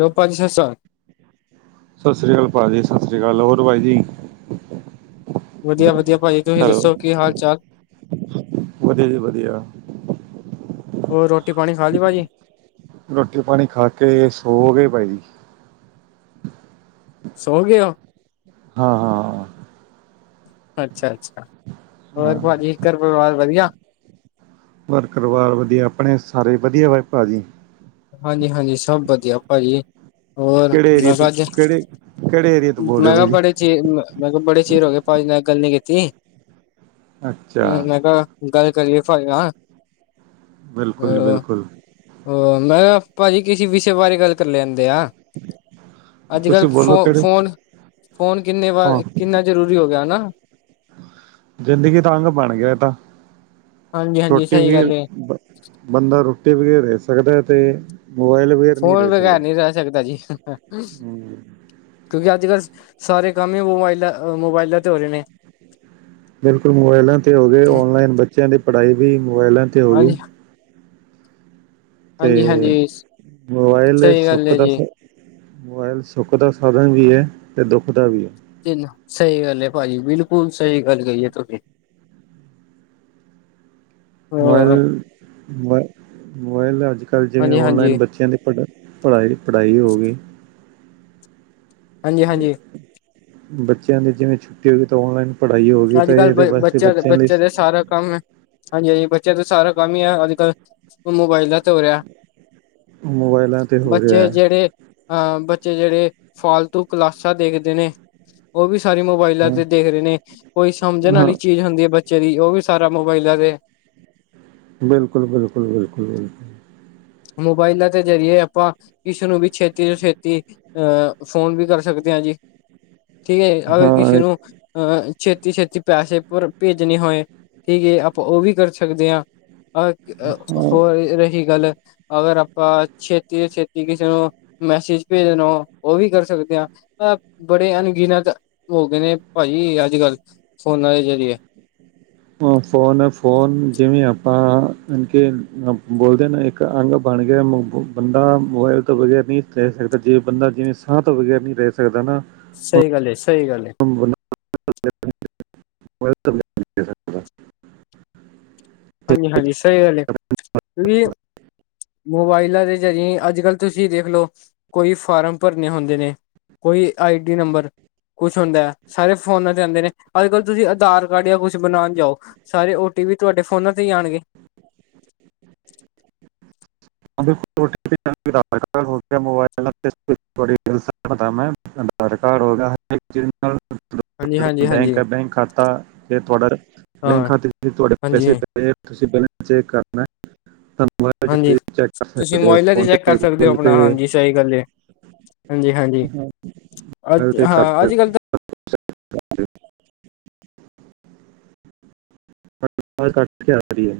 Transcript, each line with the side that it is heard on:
left: ਦੇਓ, ਪੰਜ -ਛੇ ਸਾਲ।
right: ਸਤਿ ਸ੍ਰੀ ਆਕਾਲ ਭਾਜੀ ਸਤਿ ਸ੍ਰੀ ਅਕਾਲ ਹੋਰ ਭਾਈ ਜੀ
left: ਵਧੀਆ ਵਧੀਆ ਭਾਜੀ ਤੁਸੀ
right: ਹੈਲੋ
left: ਦੱਸੋ ਕੀ ਹਾਲ ਚਾਲ
right: ਵਧੀਆ ਜੀ ਵਧੀਆ
left: ਹੋਰ ਰੋਟੀ ਪਾਣੀ ਖਾ ਲਈ ਭਾਅਜੀ
right: ਰੋਟੀ ਪਾਣੀ ਖਾ ਕੇ ਇਹ ਸੋ ਗਏ ਭਾਈ ਜੀ
left: ਸੋ ਗਏ ਓ
right: ਹਾ ਹਾ
left: ਅੱਛਾ ਅੱਛਾ
right: ਹਾਂ
left: ਹੋਰ ਭਾਜੀ ਘਰ ਪਰਿਵਾਰ ਵਧੀਆ
right: ਘਰ ਪਰਿਵਾਰ ਵਧੀਆ ਆਪਣੇ ਸਾਰੇ ਵਧੀਆ ਵਾ ਭਾਜੀ
left: ਹਾਜੀ ਹਾਜੀ ਸਭ ਵਧੀਆ ਭਾਜੀ ਹੋਰ
right: ਕਿਹੜੇ ਏਰੀਏ
left: ਮੈ
right: ਤੋਂ
left: ਕਿਹਾ ਅੱਜ
right: ਕਿਹੜੇ ਕਿਹੜੇ ਏਰੀਏ ਤੋਂ ਬੋਲ ਰਹੇ
left: ਮੈ
right: ਹੋ
left: ਕਿਹਾ
right: ਭਾਜੀ
left: ਬੜੇ ਜੀ ਮੈ ਕਿਹਾ ਬੜੇ ਚਿਰ ਹੋ ਗਏ ਭਾਜੀ ਨਾਲ ਗੱਲ ਨੀ ਕੀਤੀ
right: ਅੱਛਾ
left: ਹ ਮੈ ਕਿਹਾ ਗੱਲ ਕਰੀਏ ਭਾਜੀ ਨਾ
right: ਬਿਲਕੁਲ ਜੀ ਬਿਲਕੁਲ
left: ਹੋਰ ਮੈ ਕਿਹਾ ਭਾਜੀ ਕਿਸੇ ਵਿਸ਼ੇ ਬਾਰੇ ਗੱਲ ਕਰ ਲੈਦੇ ਆ ਅੱਜ
right: ਤੁਸੀਂ
left: ਕੱਲ੍ਹ ਫੋ
right: ਬੋਲੋ ਕਿਹੜੇ
left: ਫੋਨ ਫੋਨ ਕਿੰਨੇ
right: ਹਾਂ
left: ਵਾਰ ਕਿੰਨਾ ਜ਼ਰੂਰੀ ਹੋ ਗਿਆ ਹੈ ਨਾ
right: ਜਿੰਦਗੀ ਦਾ ਅੰਗ ਬਣ ਗਿਆ ਇਹ ਤਾ
left: ਹਾਂਜੀ ਹਾਂਜੀ
right: ਰੋਟੀ
left: ਸਹੀ
right: ਵੀ
left: ਗੱਲ ਹੈ
right: ਬੰਦਾ ਰੋਟੀ ਵਗੈਰ ਰਹਿ ਸਕਦਾ ਹੈ ਤੇ ਮੋਬਾਇਲ ਬਗੈਰ ਨਹੀਂ
left: ਫੋਨ
right: ਰਹਿ ਸਕਦਾ
left: ਬਗੈਰ ਨਹੀ ਰਹਿ ਸਕਦਾ ਜੀ
right: ਹੂੰ,
left: ਕਿਉਕਿ ਅੱਜ ਕੱਲ ਸਾਰੇ ਕੰਮ ਹੀ ਮੋਬਾਈਲ ਮੋਬਾਈਲਾ ਤੇ ਹੋ ਰਹੇ ਨੇ
right: ਬਿਲਕੁਲ ਮੋਬਾਇਲਾ ਤੇ ਹੋ ਗਏ ਔਨਲਾਈਨ ਬੱਚਿਆ ਦੀ ਪੜ੍ਹਾਈ ਵੀ ਮੋਬਾਇਲਾ ਤੇ ਹੋ ਗਈ
left: ਹਾਂਜੀ
right: ਤੇ
left: ਹਾਂਜੀ ਹਾਂਜੀ
right: ਮੋਬਾਈਲ
left: ਸਹੀ ਗੱਲ
right: ਸੁੱਖ
left: ਹੈ
right: ਦਾ
left: ਜੀ।
right: ਸ ਮੋਬਾਇਲ ਸੁੱਖ ਦਾ ਸਾਧਨ ਵੀ ਹੈ ਤੇ ਦੁੱਖ ਦਾ ਵੀ ਹੈ
left: ਤਿੰਨ ਸਹੀ ਗੱਲ ਹੈ ਭਾਜੀ ਬਿਲਕੁਲ ਸਹੀ ਗੱਲ ਕਹੀਏ ਤੁਸੀ [inaudible] ਹਾਂ
right: ਮੋਬਾਇਲ ਮੋਬ ਮੋਬਾਇਲ ਅੱਜ ਕੱਲ੍ਹ ਜਿਵੇ
left: ਹਾਂਜੀ
right: ਔਨਲਾਈਨ
left: ਹਾਂਜੀ
right: ਬੱਚਿਆ ਦੀ ਪੜ੍ਹਾਈ ਪੜ੍ਹਾਈ ਪੜ੍ਹਾਈ ਹੋ ਗਈ
left: ਹਾਂਜੀ -ਹਾਂਜੀ
right: ਬੱਚਿਆਂ ਦੀ ਜਿਵੇਂ ਛੁੱਟੀ ਓਗੀ ਤਾਂ ਔਨਲਾਈਨ -
left: ਅੱਜ ਕੱਲ੍ਹ ਬ ਬੱਚਿਆਂ ਦਾ ਬੱਚਿਆਂ ਦਾ ਸਾਰਾ ਕੰਮ ਹਾਂਜੀ- ਹਾਂਜੀ, ਬੱਚਿਆਂ ਤੋਂ ਸਾਰਾ ਕੰਮ ਹੀ ਆ ਅੱਜ ਕੱਲ੍ਹ ਮੋਬਾਇਲਾਂ ਤੇ ਓ ਰਿਐ।
right: ਮੋਬਾਇਲਾਂ ਤੇ ਹੋ
left: ਬੱਚੇ
right: ਰਿਹਾ
left: ਜਿਹੜੇ ਅਹ, ਬੱਚੇ ਜਿਹੜੇ ਫਾਲਤੂ ਕਲਾਸਾਂ ਦੇਖਦੇ ਨੇ ਓ ਵੀ ਸਾਰੀ ਮੋਬਾਈਲਾਂ
right: ਹੈ
left: ਤੇ ਦੇਖਰੇ ਨੇ, ਕੋਈ ਸਮਝਣ
right: ਹਾਂ
left: ਆਲੀ ਚੀਜ਼ ਹੁੰਦੀ ਐ ਬੱਚੇ ਦੀ ਓਵੀ ਸਾਰਾ ਮੋਬਾਇਲਾਂ ਤੇ
right: ਬਿਲਕੁਲ -ਬਿਲਕੁਲ- ਬਿਲਕੁਲ -ਬਿਲਕੁਲ।
left: ਮੋਬਾਇਲਾਂ ਤੇ ਜ਼ਰੀਏ ਆਪਾਂ ਕਿਸ ਨੂੰ ਵੀ ਛੇਤੀ ਤੋਂ ਛੇਤੀ ਅਅ, ਫ਼ੋਨ ਵੀ ਕਰ ਸਕਦੇ ਆਂ ਜੀ ਠੀਕੈ ਅਗਰ ਕਿਸੇ
right: ਹਾਂ
left: ਨੂੰ ਅਹ ਛੇਤੀ -ਛੇਤੀ ਪੈਸੇ ਭੁਰ ਭੇਜਣੇ ਹੋਏ ਠੀਕ ਏ ਆਪਾਂ ਉਵੀ ਕਰ ਸਕਦੇ ਆਂ। ਅਕ-ਅਅ,
right: ਹਾਂ
left: ਹੋਰ ਰਹੀ ਗੱਲ ਅਗਰ ਆਪਾ ਛੇਤੀ ਤੋ ਛੇਤੀ ਕਿਸੇ ਨੂੰ ਮੈਸੇਜ ਭੇਜਣੋ ਉਹ ਵੀ ਕਰ ਸਕਦੇ ਆ। ਅਅ, ਬੜੇ ਅਣਗਿਣਤ ਹੋਗੇ ਨੇ ਭਾਜੀ ਅੱਜ ਕੱਲ ਫੋਨਾਂ ਦੇ ਜ਼ਰੀਏ।
right: ਮ, ਫੋਨ ਏ ਫੋਨ ਜਿਵੇਂ ਆਪਾਂ ਅਣ ਕਿ ਅ ਬੋਲਦੇ ਆਂ ਨਾ ਇੱਕ ਅੰਗ ਬਣ ਗਿਐ ਮ-ਬ, ਬੰਦਾ ਮੋਬਾਇਲ ਤੋਂ ਬਗੈਰ ਨੀਂ ਰੈਅ ਸਕਦਾ ਜੇ ਬੰਦਾ ਜਿਵੇਂ ਬੰਦਾ ਜਿਵੇਂ ਸਾਂਅ ਤੋਂ ਬਗੈਰ ਨੀਂ ਰੈਅ ਸ ਸਕਦਾ ਨਾਂ।
left: ਸਈ ਗੱਲ ਏ- ਸਈ ਗੱਲ ਏ।
right: [unintelligible] [unintelligible]
left: ਹਾਂਜੀ-ਹਾਂਜੀ। ਸਈ ਗੱਲ ਏ, ਕਿਉਂਕਿ ਮੋਬਾਇਲਾਂ ਦੇ ਜਰੀਏਂ ਈ ਅੱਜ-ਕਲ ਤੁਸੀਂ ਦੇਖਲੋ ਕੋਈ ਫਾਰਮ ਭਰਨੇ ਹੁੰਦੇ ਨੇ ਕੋਈ ਆਈ ਡੀ ਨੰਬਰ ਕੁਛ ਹੁੰ ਦੈ ਸਾਰੇ ਫੋਨਾਂ ਤੇ ਆਂਦੇ ਨੇ, ਅੱਜ-੍ਰਕਲ ਤੁਸੀਂ ਆਧਾਰ ਕਾਰਡ ਜਾਂ ਕੁਛ ਬਣਾਣ ਜਾਓ ਸਾਰੇ ਓ ਟੀ ਪੀ ਤੁਆਡੇ ਫੋਨਾਂ ਤੇ ਈ ਆਣਗੇ।
right: ਹਾਂ ਬਿਲਕੁਲ। ਓ ਟੀ ਪੀ [unintelligible]
left: ਹਾਂਜੀ ਹਾਂਜੀ
right: [unintelligible] ਬੈਂਕ
left: ਹਾਂਜੀ
right: ਐ ਬੈਂਕ ਖਾਤਾ ਤੇ ਤੁਆਡਾ
left: ਹਾਂ
right: ਬੈਂਕ ਖਾਤੇ ' ਚ ਤੁਆਡੇ
left: ਹਾਂਜੀ
right: ਪੈਸੇ ਪਏ ਐ, ਤੁਸੀਂ ਬੈਲੇਸ ਚੈੱਕ ਕਰਨੈ ਤਾਂ ਮੋਬਾਇਲ 'ਚ
left: ਜੀ,
right: ਤੁਸੀਂ ਚੈੱਕ ਕਰ
left: ਤੁਸੀਂ
right: ਸਕਦੇ ਹੋ
left: ਮੋਆਈਲਾਂ ਤੇ
right: ਫੋਨ
left: ਚੈੱਕ ਕਰ ਸਕਦੇ ਓ
right: ਗੂਗਲ
left: ਅਪਣਾ,
right: ਪੇ
left: ਹਾਂਜੀ ਸਈ ਗੱਲ ਐ। ਹਾਂਜੀ-ਹਾਂਜੀ।
right: ਮੋਬਾਇਲ
left: ਅੱਜ
right: ਤੇ ਕਰ
left: ਹਾ,
right: ਸਕਦੇ
left: ਅੱਜ-ਕਲ ਤਾ
right: ਹੋ ਵਾਜ ਕੱਟ ਕੇ ਆਰੀ ਐ।